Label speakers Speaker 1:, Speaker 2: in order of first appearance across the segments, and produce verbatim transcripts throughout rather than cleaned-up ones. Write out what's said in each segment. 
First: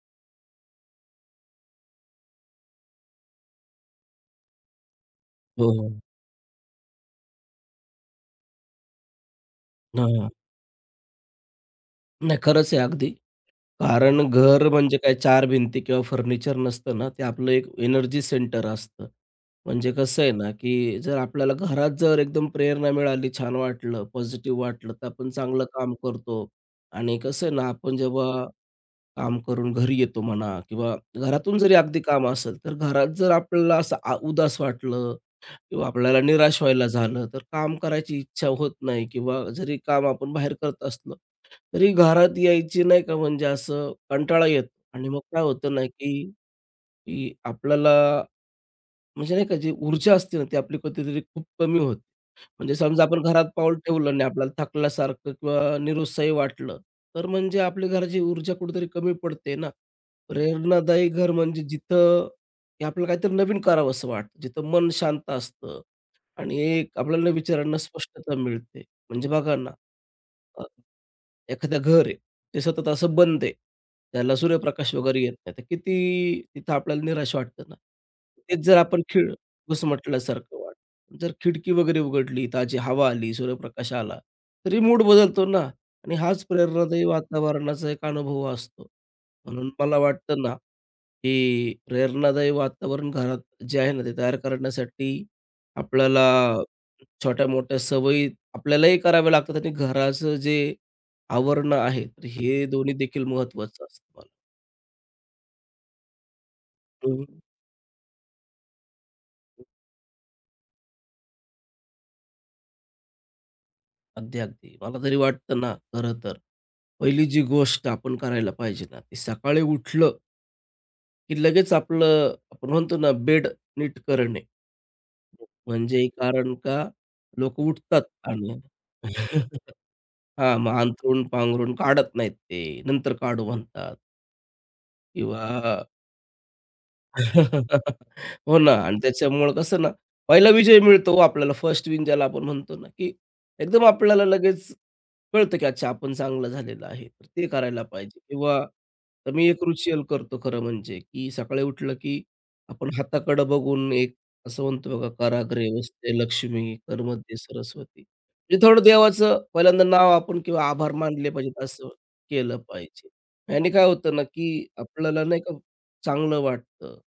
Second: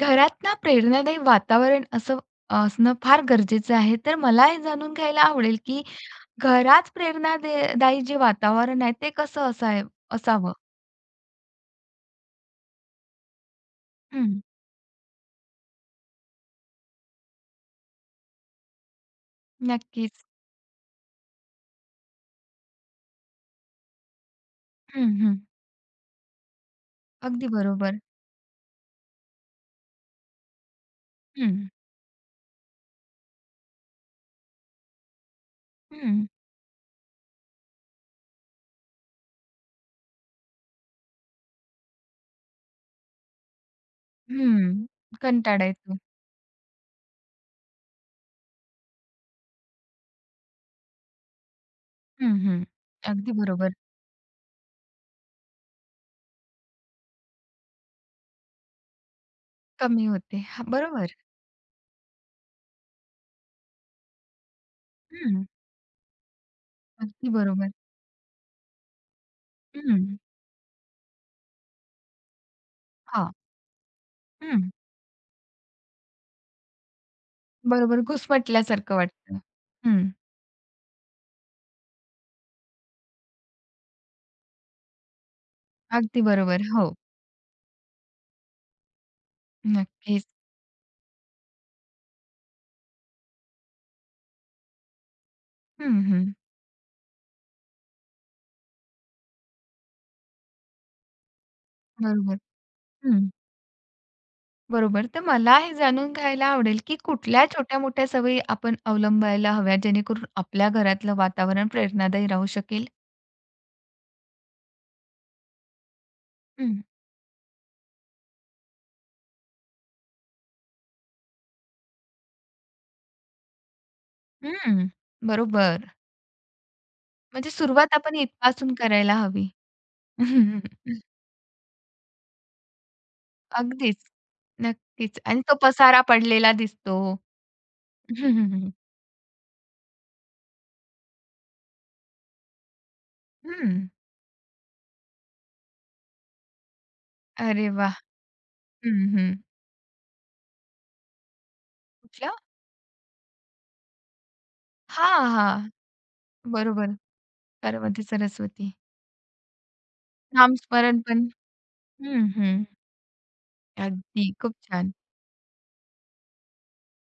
Speaker 1: घरात ना प्रेरणादायी वातावरण असं असणं फार गरजेचं आहे. तर मला हे जाणून घ्यायला आवडेल,
Speaker 2: हो,
Speaker 1: की
Speaker 2: हो.
Speaker 1: घरात प्रेरणादे दायी जे वातावरण आहे ते कसं असाय
Speaker 2: हां,
Speaker 1: असावं?
Speaker 2: नाही खरंच आहे अगदी. कारण
Speaker 1: हं,
Speaker 2: घर म्हणजे काय चार भिंती किंवा फर्निचर नसतं ना, ते आपलं एक एनर्जी सेंटर असतं. म्हणजे कसं
Speaker 1: नक्कीच.
Speaker 2: आहे ना, की जर आपल्याला घरात जर एकदम प्रेरणा मिळाली, छान वाटलं, पॉझिटिव्ह वाटलं, तर
Speaker 1: हं,
Speaker 2: आपण
Speaker 1: हं.
Speaker 2: चांगलं काम करतो. आणि कसं
Speaker 1: अगदी
Speaker 2: आहे ना, आपण
Speaker 1: बरोबर.
Speaker 2: जेव्हा काम करून घरी येतो म्हणा किंवा घरातून
Speaker 1: हं,
Speaker 2: जरी अगदी काम असेल, तर घरात जर आपल्याला असं आ उदास वाटलं किंवा
Speaker 1: हं,
Speaker 2: आपल्याला निराश व्हायला झालं, तर काम करायची इच्छा होत नाही किंवा जरी काम आपण बाहेर करत असलो, तरी घरात यायची नाही का म्हणजे असं कंटाळा येतो
Speaker 1: हं.
Speaker 2: आणि मग काय
Speaker 1: कंटाळा
Speaker 2: होतं ना,
Speaker 1: येतो.
Speaker 2: की की आपल्याला म्हणजे नाही का, जी ऊर्जा असते ना, ती आपली कधीतरी खूप कमी होते.
Speaker 1: हं, हं.
Speaker 2: म्हणजे समजा आपण
Speaker 1: अगदी
Speaker 2: घरात
Speaker 1: बरोबर.
Speaker 2: पाऊल ठेवलं आणि आपल्याला थकल्यासारखं किंवा निरुत्साही वाटलं, तर म्हणजे आपल्या घराची ऊर्जा कुठेतरी कमी पडते ना.
Speaker 1: कमी होते. हां,
Speaker 2: प्रेरणादायी
Speaker 1: बरोबर.
Speaker 2: घर म्हणजे जिथं की आपल्याला काहीतरी नवीन करावंसं वाटतं, जिथं मन शांत
Speaker 1: हं.
Speaker 2: असतं आणि एक
Speaker 1: अगदी
Speaker 2: आपल्याला
Speaker 1: बरोबर.
Speaker 2: विचारांना स्पष्टता मिळते. म्हणजे बघा ना,
Speaker 1: हं.
Speaker 2: अ, एखादं घर आहे. ते सतत असं
Speaker 1: हां.
Speaker 2: बंद त्याला
Speaker 1: हं.
Speaker 2: सूर्यप्रकाश वगैरे येत नाही. तर किती तिथं आपल्याला निराश वाटतं ना.
Speaker 1: बरोबर.
Speaker 2: तेच जर
Speaker 1: घुसमटल्यासारखं
Speaker 2: आपण खिळ
Speaker 1: वाटतं. हं.
Speaker 2: घुसमटल्यासारखं वाटतं. जर खिडकी वगैरे उघडली, ताजी हवा आली, सूर्यप्रकाश आला, तरी मूड बदलतो ना आणि
Speaker 1: अगदी
Speaker 2: हाच
Speaker 1: बरोबर. हो.
Speaker 2: प्रेरणादायी वातावरणाचा एक अनुभव असतो. म्हणून मला
Speaker 1: नक्कीच.
Speaker 2: वाटतं ना, की प्रेरणादायी वातावरण घरात जे आहे ना, ते तयार करण्यासाठी
Speaker 1: हं,
Speaker 2: आपल्याला
Speaker 1: हं.
Speaker 2: छोट्या-मोठ्या सवयी आपल्यालाही कराव्या लागतात आणि घराचं जे आवरण आहे, तर
Speaker 1: बरोबर.
Speaker 2: हे दोन्ही
Speaker 1: हं,
Speaker 2: देखील महत्त्वाचं असतं मला.
Speaker 1: बरोबर. तर मला हे जाणून घ्यायला आवडेल, की
Speaker 2: हं.
Speaker 1: कुठल्या छोट्या-मोठ्या सवयी आपण अवलंबायला हव्या, जेणेकरून आपल्या घरातलं वातावरण प्रेरणादायी राहू शकेल?
Speaker 2: अगदी, अगदी. मला तरी वाटतं ना, खरं तर
Speaker 1: हं.
Speaker 2: पहिली जी गोष्ट आपण करायला पाहिजे ना, ती सकाळी उठलं की लगेच आपलं आपण म्हणतो ना, बेड नीट करणे.
Speaker 1: हं, बरोबर.
Speaker 2: म्हणजे कारण का
Speaker 1: म्हणजे
Speaker 2: लोकं
Speaker 1: सुरुवात
Speaker 2: उठतात
Speaker 1: आपण
Speaker 2: आणि
Speaker 1: इथपासून करायला हवी.
Speaker 2: हां, मग अंथरूण-पांघरूण काढत नाहीत ते. नंतर काढू म्हणतात
Speaker 1: अगदीच, नक्कीच. आणि
Speaker 2: किंवा
Speaker 1: तो पसारा पडलेला दिसतो.
Speaker 2: हो ना आणि त्याच्यामुळं कसं ना, पहिला विजय मिळतो हो आपल्याला फर्स्ट विन ज्याला आपण म्हणतो ना, की
Speaker 1: हं,
Speaker 2: एकदम आपल्याला लगेच कळतं की अच्छा आपण चांगलं झालेलं आहे. तर ते
Speaker 1: अरे
Speaker 2: करायला
Speaker 1: वाह!
Speaker 2: पाहिजे किंवा
Speaker 1: हं,
Speaker 2: तर
Speaker 1: हं.
Speaker 2: मी एक क्रुशियल करतो खरं म्हणजे, की सकाळी उठलं की
Speaker 1: कुठलं?
Speaker 2: आपण हाताकडं बघून एक असं म्हणतो बघा,
Speaker 1: हां,
Speaker 2: कराग्रे
Speaker 1: हां.
Speaker 2: वसते लक्ष्मी,
Speaker 1: बरोबर.
Speaker 2: कर सरस्वती.
Speaker 1: पार्वती
Speaker 2: म्हणजे
Speaker 1: सरस्वती.
Speaker 2: थोडं देवाचं पहिल्यांदा नाव आपण किंवा आभार
Speaker 1: नामस्मरण पण.
Speaker 2: मानले पाहिजेत असं
Speaker 1: हं,
Speaker 2: केलं
Speaker 1: हं.
Speaker 2: पाहिजे. याने काय होतं ना,
Speaker 1: अगदी खूप
Speaker 2: की
Speaker 1: छान.
Speaker 2: आपल्याला नाही का चांगलं वाटतं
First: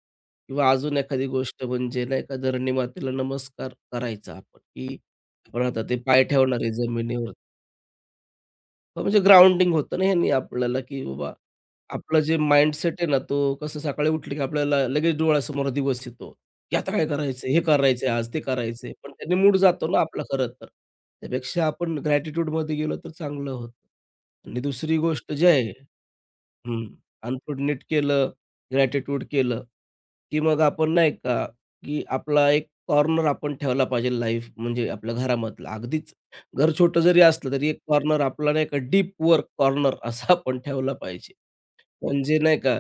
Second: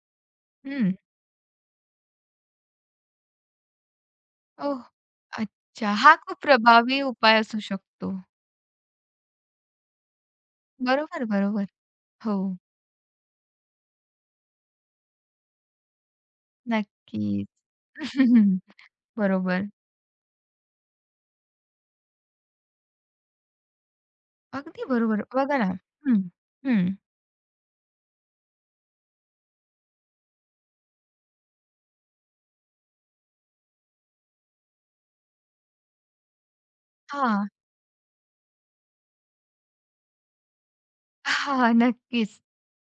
Speaker 2: किंवा
Speaker 1: हं.
Speaker 2: अजून एखादी गोष्ट म्हणजे नाही का धरणी मातेला नमस्कार करायचा आपण,
Speaker 1: ओह!
Speaker 2: की आपण आता
Speaker 1: अच्छा.
Speaker 2: ते
Speaker 1: हा
Speaker 2: पाय
Speaker 1: खूप
Speaker 2: ठेवणार
Speaker 1: प्रभावी
Speaker 2: जमिनीवर.
Speaker 1: उपाय असू शकतो.
Speaker 2: हो, म्हणजे ग्राउंडिंग होतं ना ह्यानी आपल्याला, की
Speaker 1: बरोबर,
Speaker 2: बाबा
Speaker 1: बरोबर.
Speaker 2: आपलं
Speaker 1: हो,
Speaker 2: जे माइंडसेट आहे ना, तो कसं सकाळी उठलं की आपल्याला लगेच डोळ्यासमोर दिवस येतो, की आता काय करायचं,
Speaker 1: नक्कीच.
Speaker 2: हे करायचंय आज, ते करायचंय. पण त्याने मूड
Speaker 1: बरोबर.
Speaker 2: जातो ना आपला खरं तर. त्यापेक्षा आपण ग्रॅटिट्यूडमध्ये गेलो तर चांगलं होतं. आणि
Speaker 1: अगदी
Speaker 2: दुसरी
Speaker 1: बरोबर.
Speaker 2: गोष्ट जी
Speaker 1: बघा ना.
Speaker 2: आहे
Speaker 1: हं,
Speaker 2: हं.
Speaker 1: हं.
Speaker 2: आणि केलं, ग्रॅटिट्यूड केलं, की मग आपण नाही का, की आपला एक कॉर्नर आपण ठेवला पाहिजे लाईफ म्हणजे आपल्या घरामधला. अगदीच घर छोटं जरी
Speaker 1: हां.
Speaker 2: असलं तरी एक कॉर्नर आपला नाही का डीप वर्क कॉर्नर असा आपण ठेवला पाहिजे.
Speaker 1: हां, नक्कीच.
Speaker 2: म्हणजे नाही का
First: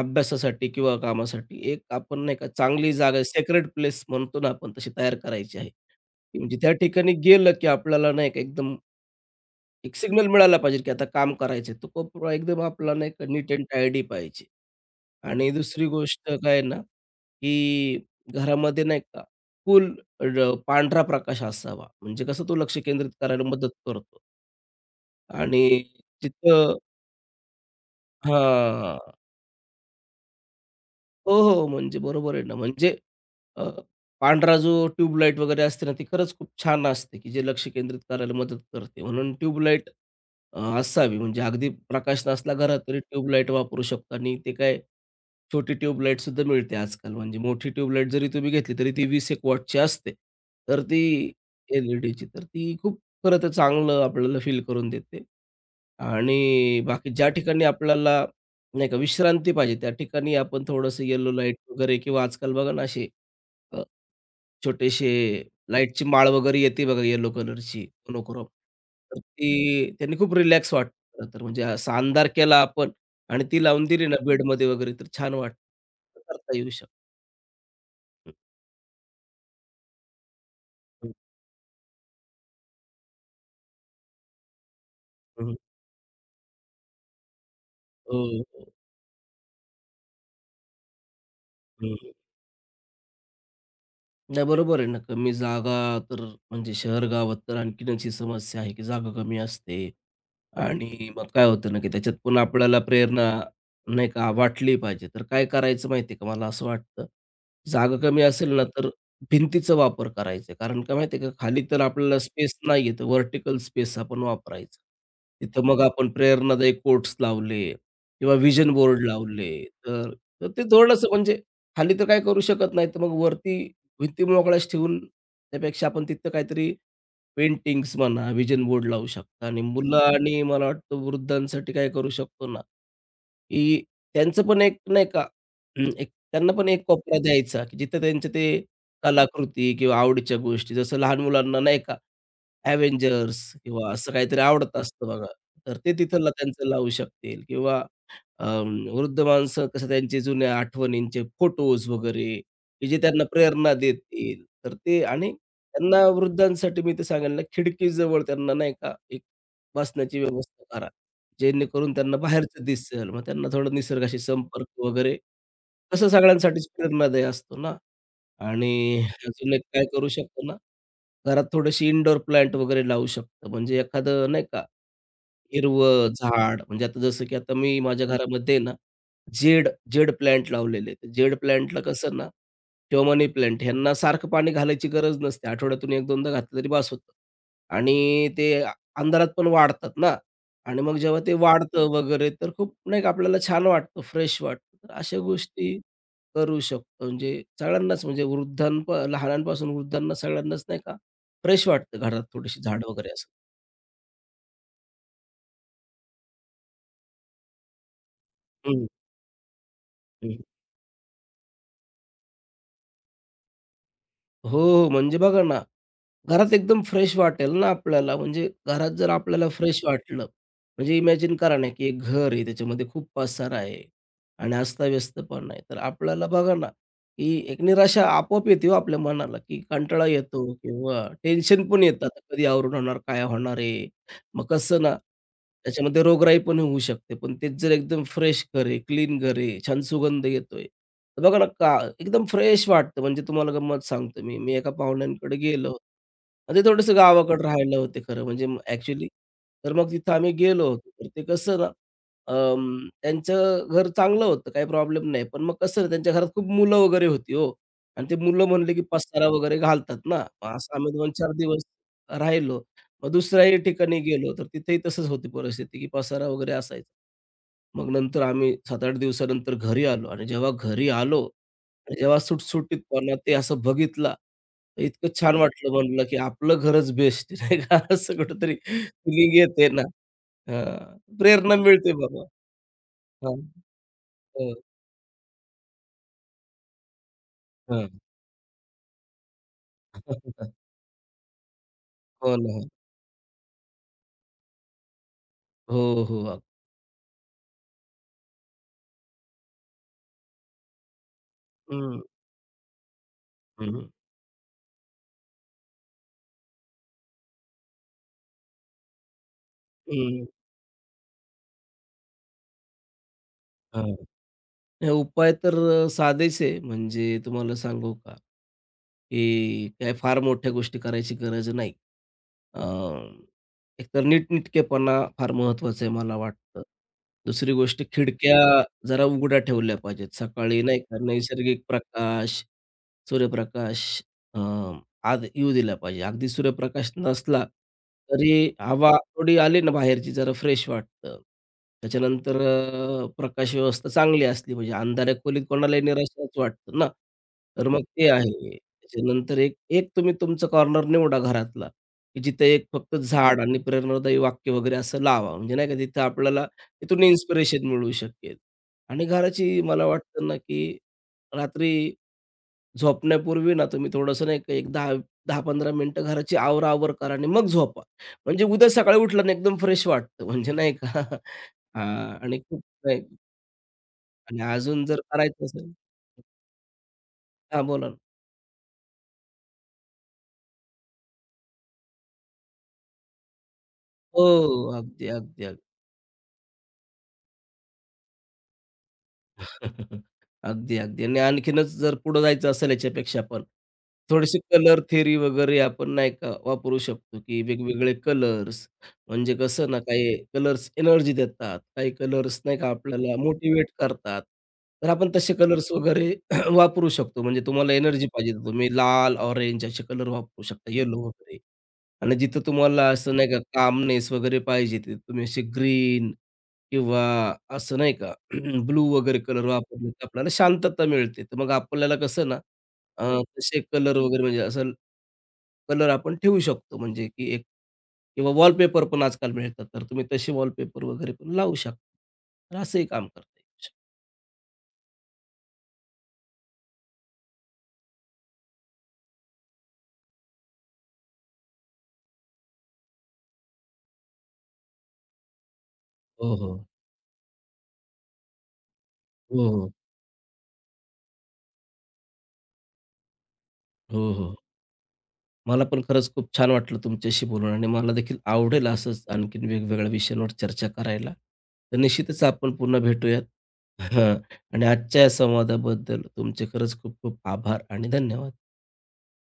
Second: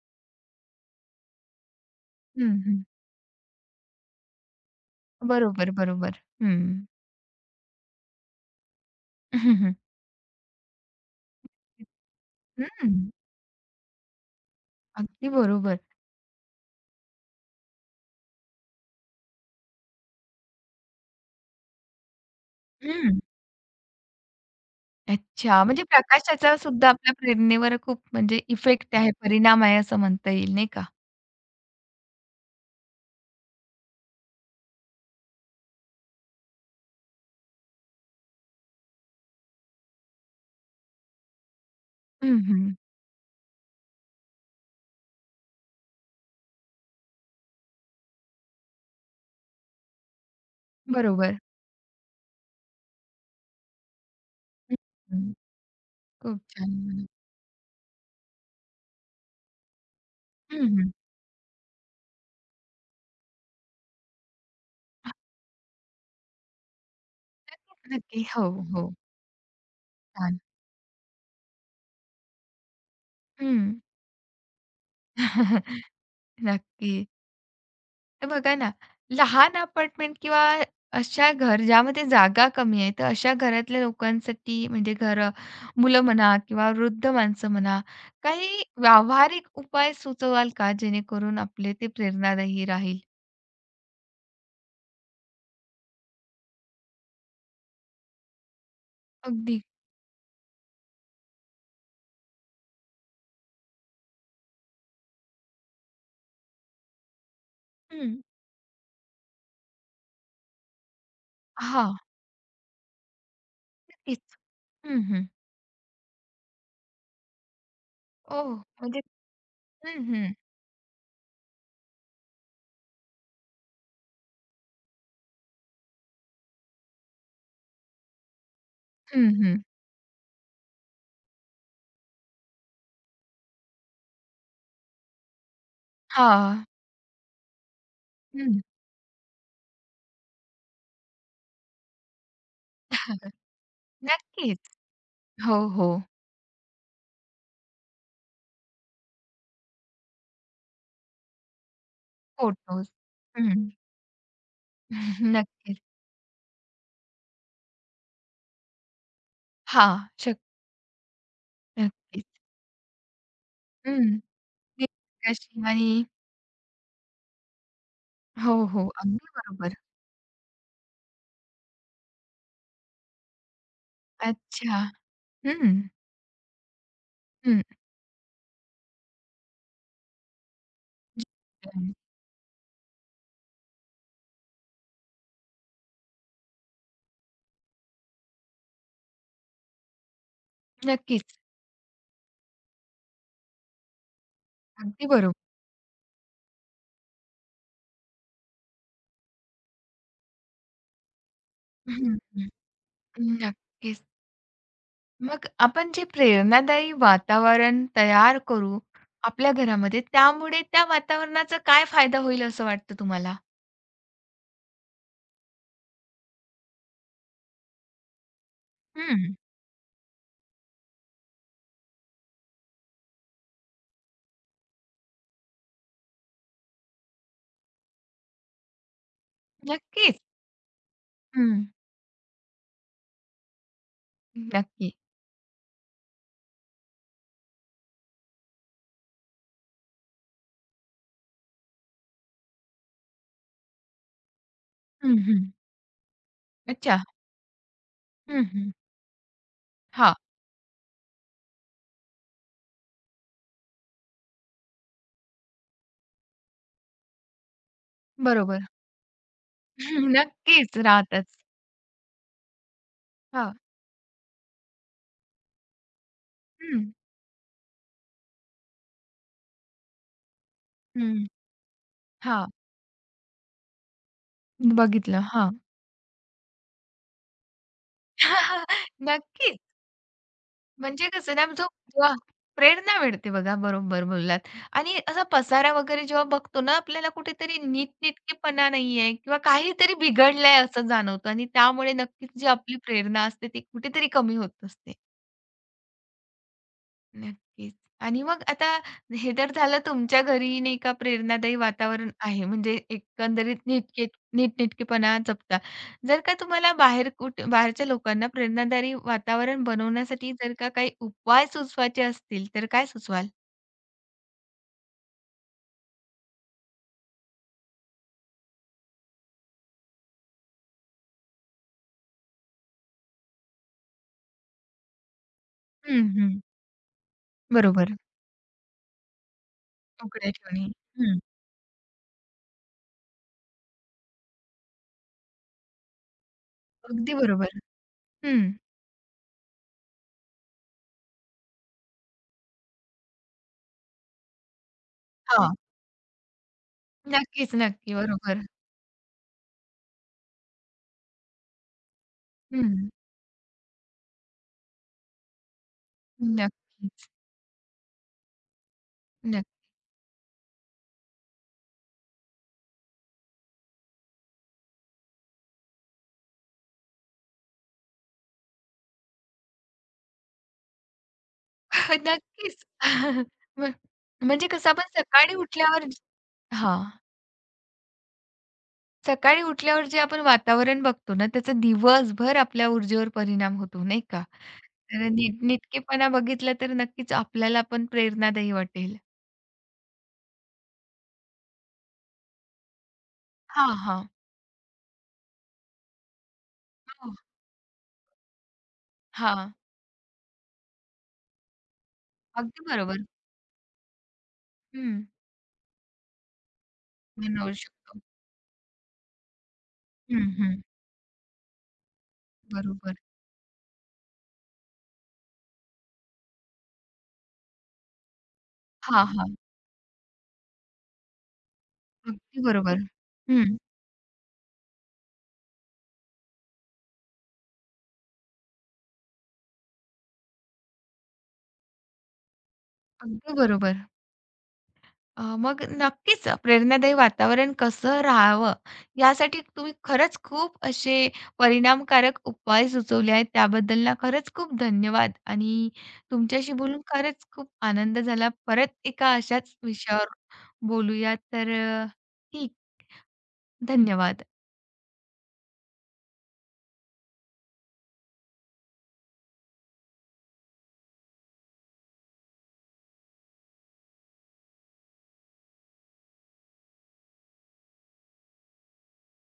Speaker 2: अभ्यासासाठी किंवा कामासाठी एक आपण नाही का
Speaker 1: हं, हं.
Speaker 2: चांगली जागा सेक्रेड प्लेस म्हणतो ना आपण तशी तयार करायची आहे.
Speaker 1: बरोबर, बरोबर.
Speaker 2: की म्हणजे
Speaker 1: हं.
Speaker 2: त्या ठिकाणी गेलं, की आपल्याला नाही का एकदम एक सिग्नल मिळाला पाहिजे, की आता काम करायचंय. तो कोपरा एकदम आपला नाही
Speaker 1: हं.
Speaker 2: का नीट एंड टायडी पाहिजे.
Speaker 1: अगदी
Speaker 2: हं. आणि
Speaker 1: बरोबर.
Speaker 2: दुसरी गोष्ट काय आहे ना, की घरामध्ये नाही का फुल र पांढरा प्रकाश असावा. म्हणजे कसं तो लक्ष केंद्रित
Speaker 1: हं.
Speaker 2: करायला मदत करतो
Speaker 1: अच्छा.
Speaker 2: आणि
Speaker 1: म्हणजे प्रकाशाचा
Speaker 2: तिथं
Speaker 1: सुद्धा आपल्या प्रेरणेवर खूप म्हणजे इफेक्ट
Speaker 2: हां.
Speaker 1: आहे, परिणाम आहे असं म्हणता येईल नाही का?
Speaker 2: हो, हो. हो, म्हणजे बरोबर आहे ना. म्हणजे अ, पांढरा जो ट्यूबलाईट वगैरे असते ना, ती खरंच खूप छान असते, की जे लक्ष केंद्रित करायला मदत करते. म्हणून ट्यूबलाईट अ, असावी. म्हणजे अगदी प्रकाश
Speaker 1: हं,
Speaker 2: नसला
Speaker 1: हं.
Speaker 2: घरात तरी ट्यूबलाईट वापरू शकतो आणि ते काय छोटी ट्यूबलाईट सुद्धा मिळते आजकाल. म्हणजे मोठी ट्यूबलाईट जरी तुम्ही घेतली तरी ती वीस एक वॉटची असते. तर ती
Speaker 1: बरोबर.
Speaker 2: एल-ई-डीची तर ती खूप खरं तर चांगलं आपल्याला फील
Speaker 1: हं,
Speaker 2: करून देते.
Speaker 1: हं.
Speaker 2: आणि
Speaker 1: खूप छान.
Speaker 2: बाकी ज्या ठिकाणी आपल्याला नाही का विश्रांती पाहिजे. त्या ठिकाणी आपण
Speaker 1: हं, हं.
Speaker 2: थोडंसं येलो लाईट वगैरे किंवा आजकाल बघा ना असे अ, छोटेसे लाईटची माळ वगैरे येते बघा येलो कलरची
Speaker 1: नक्कीच, नक्की. हो,
Speaker 2: मोनोक्रोम.
Speaker 1: हो.
Speaker 2: तर ती त्यांनी खूप
Speaker 1: छान.
Speaker 2: रिलॅक्स वाटतं खरं तर म्हणजे असा अंधार केला आपण आणि ती
Speaker 1: हं.
Speaker 2: लावून दिली ना बेडमध्ये वगैरे तर छान वाटतं. करता येऊ शकतं.
Speaker 1: नक्की. तर बघा ना, लहान अपार्टमेंट किंवा
Speaker 2: हं,
Speaker 1: अशा घर ज्यामध्ये जागा कमी आहे, तर अशा घरातल्या लोकांसाठी म्हणजे घर
Speaker 2: हं.
Speaker 1: मुलं म्हणा किंवा वृद्ध माणसं म्हणा,
Speaker 2: हो,
Speaker 1: काही
Speaker 2: हो.
Speaker 1: व्यावहारिक उपाय सुचवाल का जेणेकरून आपले ते
Speaker 2: हं.
Speaker 1: प्रेरणादायी राहील?
Speaker 2: नाही बरोबर आहे ना. कमी जागा तर म्हणजे शहर गावात तर आणखीनच ही समस्या आहे की जागा कमी
Speaker 1: अगदी.
Speaker 2: असते. आणि मग काय होतं ना, की त्याच्यात पण आपल्याला प्रेरणा नाही का वाटली पाहिजे. तर काय करायचं माहिती आहे का, मला असं वाटतं, जागा
Speaker 1: हं.
Speaker 2: कमी असेल ना, तर भिंतीचा वापर करायचा. कारण का माहिती का, खाली तर
Speaker 1: हां.
Speaker 2: आपल्याला स्पेस नाही आहे, तर व्हर्टिकल स्पेस आपण
Speaker 1: नक्कीच.
Speaker 2: वापरायचा.
Speaker 1: हं, हं.
Speaker 2: तिथं मग आपण प्रेरणादायी कोट्स लावले किंवा
Speaker 1: ओह!
Speaker 2: व्हिजन बोर्ड
Speaker 1: म्हणजे
Speaker 2: लावले,
Speaker 1: हं,
Speaker 2: तर
Speaker 1: हं.
Speaker 2: तर ते थोडंसं म्हणजे खाली तर काही करू शकत नाही, तर मग वरती भिंती मोकळ्याच ठेवून त्यापेक्षा आपण तिथं काहीतरी पेंटिंग्स म्हणा, विजन बोर्ड लावू
Speaker 1: हं,
Speaker 2: शकता
Speaker 1: हं.
Speaker 2: आणि मुलं आणि मला वाटतं वृद्धांसाठी काय करू शकतो ना, की त्यांचं पण एक नाही का हम्म, एक त्यांना
Speaker 1: हां.
Speaker 2: पण एक कोपरा द्यायचा, की जिथं त्यांचे ते
Speaker 1: हं.
Speaker 2: कलाकृती किंवा आवडीच्या गोष्टी जसं लहान मुलांना नाही का Avengers किंवा असं काहीतरी
Speaker 1: नक्कीच.
Speaker 2: आवडत असतं बघा,
Speaker 1: हो,
Speaker 2: तर
Speaker 1: हो.
Speaker 2: ते तिथं ला- त्यांचं लावू शकतील किंवा अं, वृद्ध माणसं कसं त्यांचे जुन्या आठवणींचे फोटोज वगैरे, की
Speaker 1: फोटोज.
Speaker 2: जे त्यांना प्रेरणा देतील. तर ते आणि
Speaker 1: नक्कीच.
Speaker 2: त्यांना वृद्धांसाठी मी ते सांगेल ना, खिडकीजवळ त्यांना नाही का एक
Speaker 1: हा,
Speaker 2: बसण्याची
Speaker 1: शक
Speaker 2: व्यवस्था करा. जेणेकरून त्यांना
Speaker 1: नक्कीच.
Speaker 2: बाहेरचं दिसेल. मग त्यांना थोडं
Speaker 1: हं.
Speaker 2: निसर्गाशी संपर्क वगैरे,
Speaker 1: निष्कर्षी आणि
Speaker 2: कसं सगळ्यांसाठीच प्रेरणादायी असतो ना.
Speaker 1: हो,
Speaker 2: आणि
Speaker 1: हो. अगदी
Speaker 2: अजून एक
Speaker 1: बरोबर.
Speaker 2: काय करू शकतो ना, घरात थोडेसे इनडोअर प्लांट वगैरे लावू शकतो. म्हणजे एखादं नाही का,
Speaker 1: अच्छा. हं,
Speaker 2: हिरवं झाड म्हणजे आता जसं की आता
Speaker 1: हं.
Speaker 2: मी माझ्या घरामध्ये ना, जेड जेड प्लांट लावलेले आहेत. जेड प्लांटला कसं ना किंवा मनी प्लांट ह्यांना सारखं पाणी घालायची गरज नसते. आठवड्यातून एक दोनदा घातलं तरी बास होतं. आणि ते अ, अंधारात पण वाढतात ना आणि मग जेव्हा ते
Speaker 1: नक्कीच.
Speaker 2: वाढतं वगैरे तर खूप नाही का आपल्याला छान वाटतं, फ्रेश वाटतं. तर
Speaker 1: अगदी
Speaker 2: अशा
Speaker 1: बरोबर.
Speaker 2: गोष्टी करू शकतो. म्हणजे सगळ्यांनाच म्हणजे वृद्धांप लहानांपासून वृद्धांना सगळ्यांनाच नाही का फ्रेश वाटतं
Speaker 1: हं,
Speaker 2: घरात
Speaker 1: हं.
Speaker 2: थोडीशी झाडं वगैरे असं.
Speaker 1: नक्कीच. मग आपण जे प्रेरणादायी वातावरण तयार करू
Speaker 2: हं,
Speaker 1: आपल्या घरामध्ये, त्यामुळे त्या वातावरणाचा काय फायदा होईल असं वाटतं तुम्हाला?
Speaker 2: हो, हो. म्हणजे बघा ना, घरात एकदम फ्रेश वाटेल ना आपल्याला. म्हणजे घरात जर
Speaker 1: हं.
Speaker 2: आपल्याला फ्रेश वाटलं, म्हणजे इमॅजिन करा ना, की एक घर आहे, त्याच्यामध्ये खूप पसारा आहे आणि अस्ताव्यस्त पण आहे. तर आपल्याला बघा ना, की एक निराशा आपोआप येते हो आपल्या मनाला, की कंटाळा
Speaker 1: नक्कीच.
Speaker 2: येतो किंवा
Speaker 1: हं.
Speaker 2: टेन्शन पण येतं. आता कधी आवरून होणार, काय होणार आहे? मग कसं
Speaker 1: नक्की.
Speaker 2: ना, त्याच्यामध्ये रोगराई पण होऊ शकते. पण तेच जर एकदम फ्रेश घर आहे, क्लीन घर आहे, छान सुगंध येतोय, तर बघा ना, का एकदम फ्रेश वाटतं. म्हणजे तुम्हाला गंमत सांगतो मी. मी एका
Speaker 1: हं,
Speaker 2: पाहुण्यांकडे
Speaker 1: हं.
Speaker 2: गेलो आणि ते थोडंसं
Speaker 1: अच्छा.
Speaker 2: गावाकडे राहायला होते खरं
Speaker 1: हं,
Speaker 2: म्हणजे
Speaker 1: हं.
Speaker 2: ॲक्चुअली. तर मग तिथं
Speaker 1: हां.
Speaker 2: आम्ही गेलो होतो. तर ते कसं ना, अं, त्यांचं घर चांगलं होतं, काही प्रॉब्लेम नाही. पण मग कसं ना, त्यांच्या घरात खूप मुलं वगैरे होती हो आणि ते मुलं
Speaker 1: बरोबर.
Speaker 2: म्हणले की पसारा वगैरे घालतात ना. मग असं
Speaker 1: नक्कीच
Speaker 2: आम्ही दोन चार
Speaker 1: राहतच.
Speaker 2: दिवस राहिलो. मग
Speaker 1: हां.
Speaker 2: दुसऱ्याही ठिकाणी गेलो, तर तिथेही तसंच होती परिस्थिती की पसारा वगैरे
Speaker 1: हं,
Speaker 2: असायचा. मग नंतर आम्ही सात आठ दिवसानंतर घरी आलो आणि जेव्हा घरी
Speaker 1: हं.
Speaker 2: आलो जेव्हा
Speaker 1: हां,
Speaker 2: सुटसुटीतपणा ते असं बघितला, तर इतकं
Speaker 1: बघितलं.
Speaker 2: छान
Speaker 1: हां.
Speaker 2: वाटलं म्हणलं, की आपलं घरच बेस्ट नाही का? असं कुठेतरी फिलिंग
Speaker 1: नक्कीच.
Speaker 2: येते ना. हां,
Speaker 1: म्हणजे कसं ना,
Speaker 2: प्रेरणा
Speaker 1: जो
Speaker 2: मिळते
Speaker 1: वाह!
Speaker 2: बाबा.
Speaker 1: प्रेरणा मिळते
Speaker 2: हां,
Speaker 1: बघा, बरोबर बोललात.
Speaker 2: हो.
Speaker 1: आणि असा पसारा वगैरे जेव्हा बघतो ना, आपल्याला कुठेतरी
Speaker 2: हं.
Speaker 1: नीटनेटकेपणा नाहीये किंवा काहीतरी बिघडलंय असं जाणवतं आणि त्यामुळे नक्कीच
Speaker 2: हो
Speaker 1: जी
Speaker 2: ना.
Speaker 1: आपली प्रेरणा असते ती कुठेतरी कमी होत असते.
Speaker 2: हो, हो.
Speaker 1: नक्कीच. आणि मग आता हे तर झालं तुमच्या घरी नाही का प्रेरणादायी
Speaker 2: हं,
Speaker 1: वातावरण आहे म्हणजे एकंदरीत
Speaker 2: हं, हं.
Speaker 1: नीटके नीटनेटकेपणा जपता. जर का तुम्हाला बाहेर कुठ बाहेरच्या लोकांना प्रेरणादायी वातावरण बनवण्यासाठी जर का काही उपाय सुचवायचे असतील तर काय सुचवाल?
Speaker 2: हं. हे उपाय तर अ, साधेच आहे. म्हणजे तुम्हाला सांगू का, की काय फार मोठ्या गोष्टी करायची गरज नाही. अ, एकतर नीटनेटकेपणा फार महत्वाचा आहे
Speaker 1: हं,
Speaker 2: मला
Speaker 1: हं.
Speaker 2: वाटतं. दुसरी गोष्ट
Speaker 1: बरोबर.
Speaker 2: खिडक्या जरा उघड्या ठेवल्या पाहिजेत.
Speaker 1: उघड्या
Speaker 2: सकाळी
Speaker 1: ठेवणे.
Speaker 2: नाही का
Speaker 1: हं.
Speaker 2: नैसर्गिक प्रकाश सूर्यप्रकाश अ, आज येऊ दिला पाहिजे. अगदी सूर्यप्रकाश
Speaker 1: अगदी
Speaker 2: नसला
Speaker 1: बरोबर.
Speaker 2: तरी
Speaker 1: हं.
Speaker 2: हवा थोडी आली ना बाहेरची जरा फ्रेश वाटतं. त्याच्यानंतर अ, प्रकाश व्यवस्था चांगली असली पाहिजे. अंधाऱ्या खोलीत
Speaker 1: हां.
Speaker 2: कोणालाही निराशाच वाटतं ना.
Speaker 1: नक्कीच,
Speaker 2: तर मग
Speaker 1: नक्की.
Speaker 2: ते
Speaker 1: बरोबर.
Speaker 2: आहे. त्याच्यानंतर एक एक तुम्ही तुमचा कॉर्नर निवडा घरातला, की जिथे एक
Speaker 1: हं.
Speaker 2: फक्त झाड आणि प्रेरणादायी वाक्य वगैरे असं लावा. म्हणजे नाही का तिथं आपल्याला तिथून
Speaker 1: नक्कीच.
Speaker 2: इन्स्पिरेशन मिळू शकेल. आणि
Speaker 1: नक्की.
Speaker 2: घराची मला वाटतं ना, की रात्री झोपण्यापूर्वी ना तुम्ही थोडंसं नाही का एक दहा दहा-पंधरा मिनिटं घराची आवर-आवर करा आणि मग झोपा. म्हणजे उद्या सकाळी उठलं ना एकदम फ्रेश वाटतं म्हणजे नाही का हां आणि
Speaker 1: नक्कीच.
Speaker 2: खूप नाही
Speaker 1: म्ह
Speaker 2: आणि
Speaker 1: म्हणजे कसं
Speaker 2: अजून
Speaker 1: आपण
Speaker 2: जर
Speaker 1: सकाळी
Speaker 2: करायचं असेल
Speaker 1: उठल्यावर हां.
Speaker 2: हां, बोला ना.
Speaker 1: सकाळी उठल्यावर जे आपण वातावरण बघतो ना, त्याचा दिवसभर आपल्या ऊर्जेवर परिणाम होतो, नाही
Speaker 2: हो,
Speaker 1: का?
Speaker 2: अगदी,
Speaker 1: तर
Speaker 2: अगदी, अगदी.
Speaker 1: नीटनेटकेपणा बघितला तर नक्कीच आपल्याला पण प्रेरणादायी वाटेल.
Speaker 2: अगदी, अगदी. आणि आणखीनच जर पुढं जायचं असेल याच्यापेक्षा पण,
Speaker 1: हां, हां.
Speaker 2: थोडीशी कलर थेरी वगैरे आपण नाही का वापरू
Speaker 1: हो.
Speaker 2: शकतो, की वेगवेगळे कलर्स म्हणजे
Speaker 1: हां.
Speaker 2: कसं ना, काही कलर्स एनर्जी देतात, काही कलर्स नाही
Speaker 1: अगदी
Speaker 2: का
Speaker 1: बरोबर.
Speaker 2: आपल्याला मोटिवेट करतात. तर
Speaker 1: हं.
Speaker 2: आपण तसे कलर्स वगैरे वापरू शकतो. म्हणजे
Speaker 1: बनवू
Speaker 2: तुम्हाला
Speaker 1: शकतो.
Speaker 2: एनर्जी पाहिजे, तर तुम्ही लाल, ऑरेंज असे कलर
Speaker 1: हं,
Speaker 2: वापरू
Speaker 1: हं.
Speaker 2: शकता, येलो वगैरे. आणि जिथं तुम्हाला
Speaker 1: बरोबर.
Speaker 2: असं नाही का कामनेस वगैरे पाहिजे, तिथे तुम्ही असे ग्रीन किंवा असं नाही का ब्लू
Speaker 1: हां,
Speaker 2: वगैरे
Speaker 1: हां.
Speaker 2: कलर वापरले, तर आपल्याला शांतता मिळते. तर मग आपल्याला कसं ना
Speaker 1: अगदी बरोबर.
Speaker 2: अ,
Speaker 1: हं.
Speaker 2: तसे कलर वगैरे म्हणजे असं कलर आपण ठेवू शकतो म्हणजे की एक किंवा वॉलपेपर पण आजकाल मिळतात. तर तुम्ही तसे वॉलपेपर वगैरे पण लावू शकता. तर असंही काम
Speaker 1: अगदी
Speaker 2: करता येऊ शकतं.
Speaker 1: बरोबर. अ, मग नक्कीच प्रेरणादायी वातावरण कसं राहावं यासाठी तुम्ही खरंच खूप असे परिणामकारक उपाय सुचवले आहेत त्याबद्दल ना खरंच खूप धन्यवाद आणि
Speaker 2: हो, हो.
Speaker 1: तुमच्याशी बोलून खरंच खूप आनंद झाला परत एका
Speaker 2: हो,
Speaker 1: अशाच
Speaker 2: हो.
Speaker 1: विषयावर बोलूया तर अ, ठीक
Speaker 2: हो,
Speaker 1: धन्यवाद.
Speaker 2: हो. मला पण खरंच खूप छान वाटलं तुमच्याशी बोलून आणि मला देखील आवडेल असंच आणखीन वेगवेगळ्या विषयांवर चर्चा करायला. तर निश्चितच आपण पुन्हा भेटूयात. हां आणि आजच्या या संवादाबद्दल तुमचे खरंच खूप खूप आभार आणि धन्यवाद.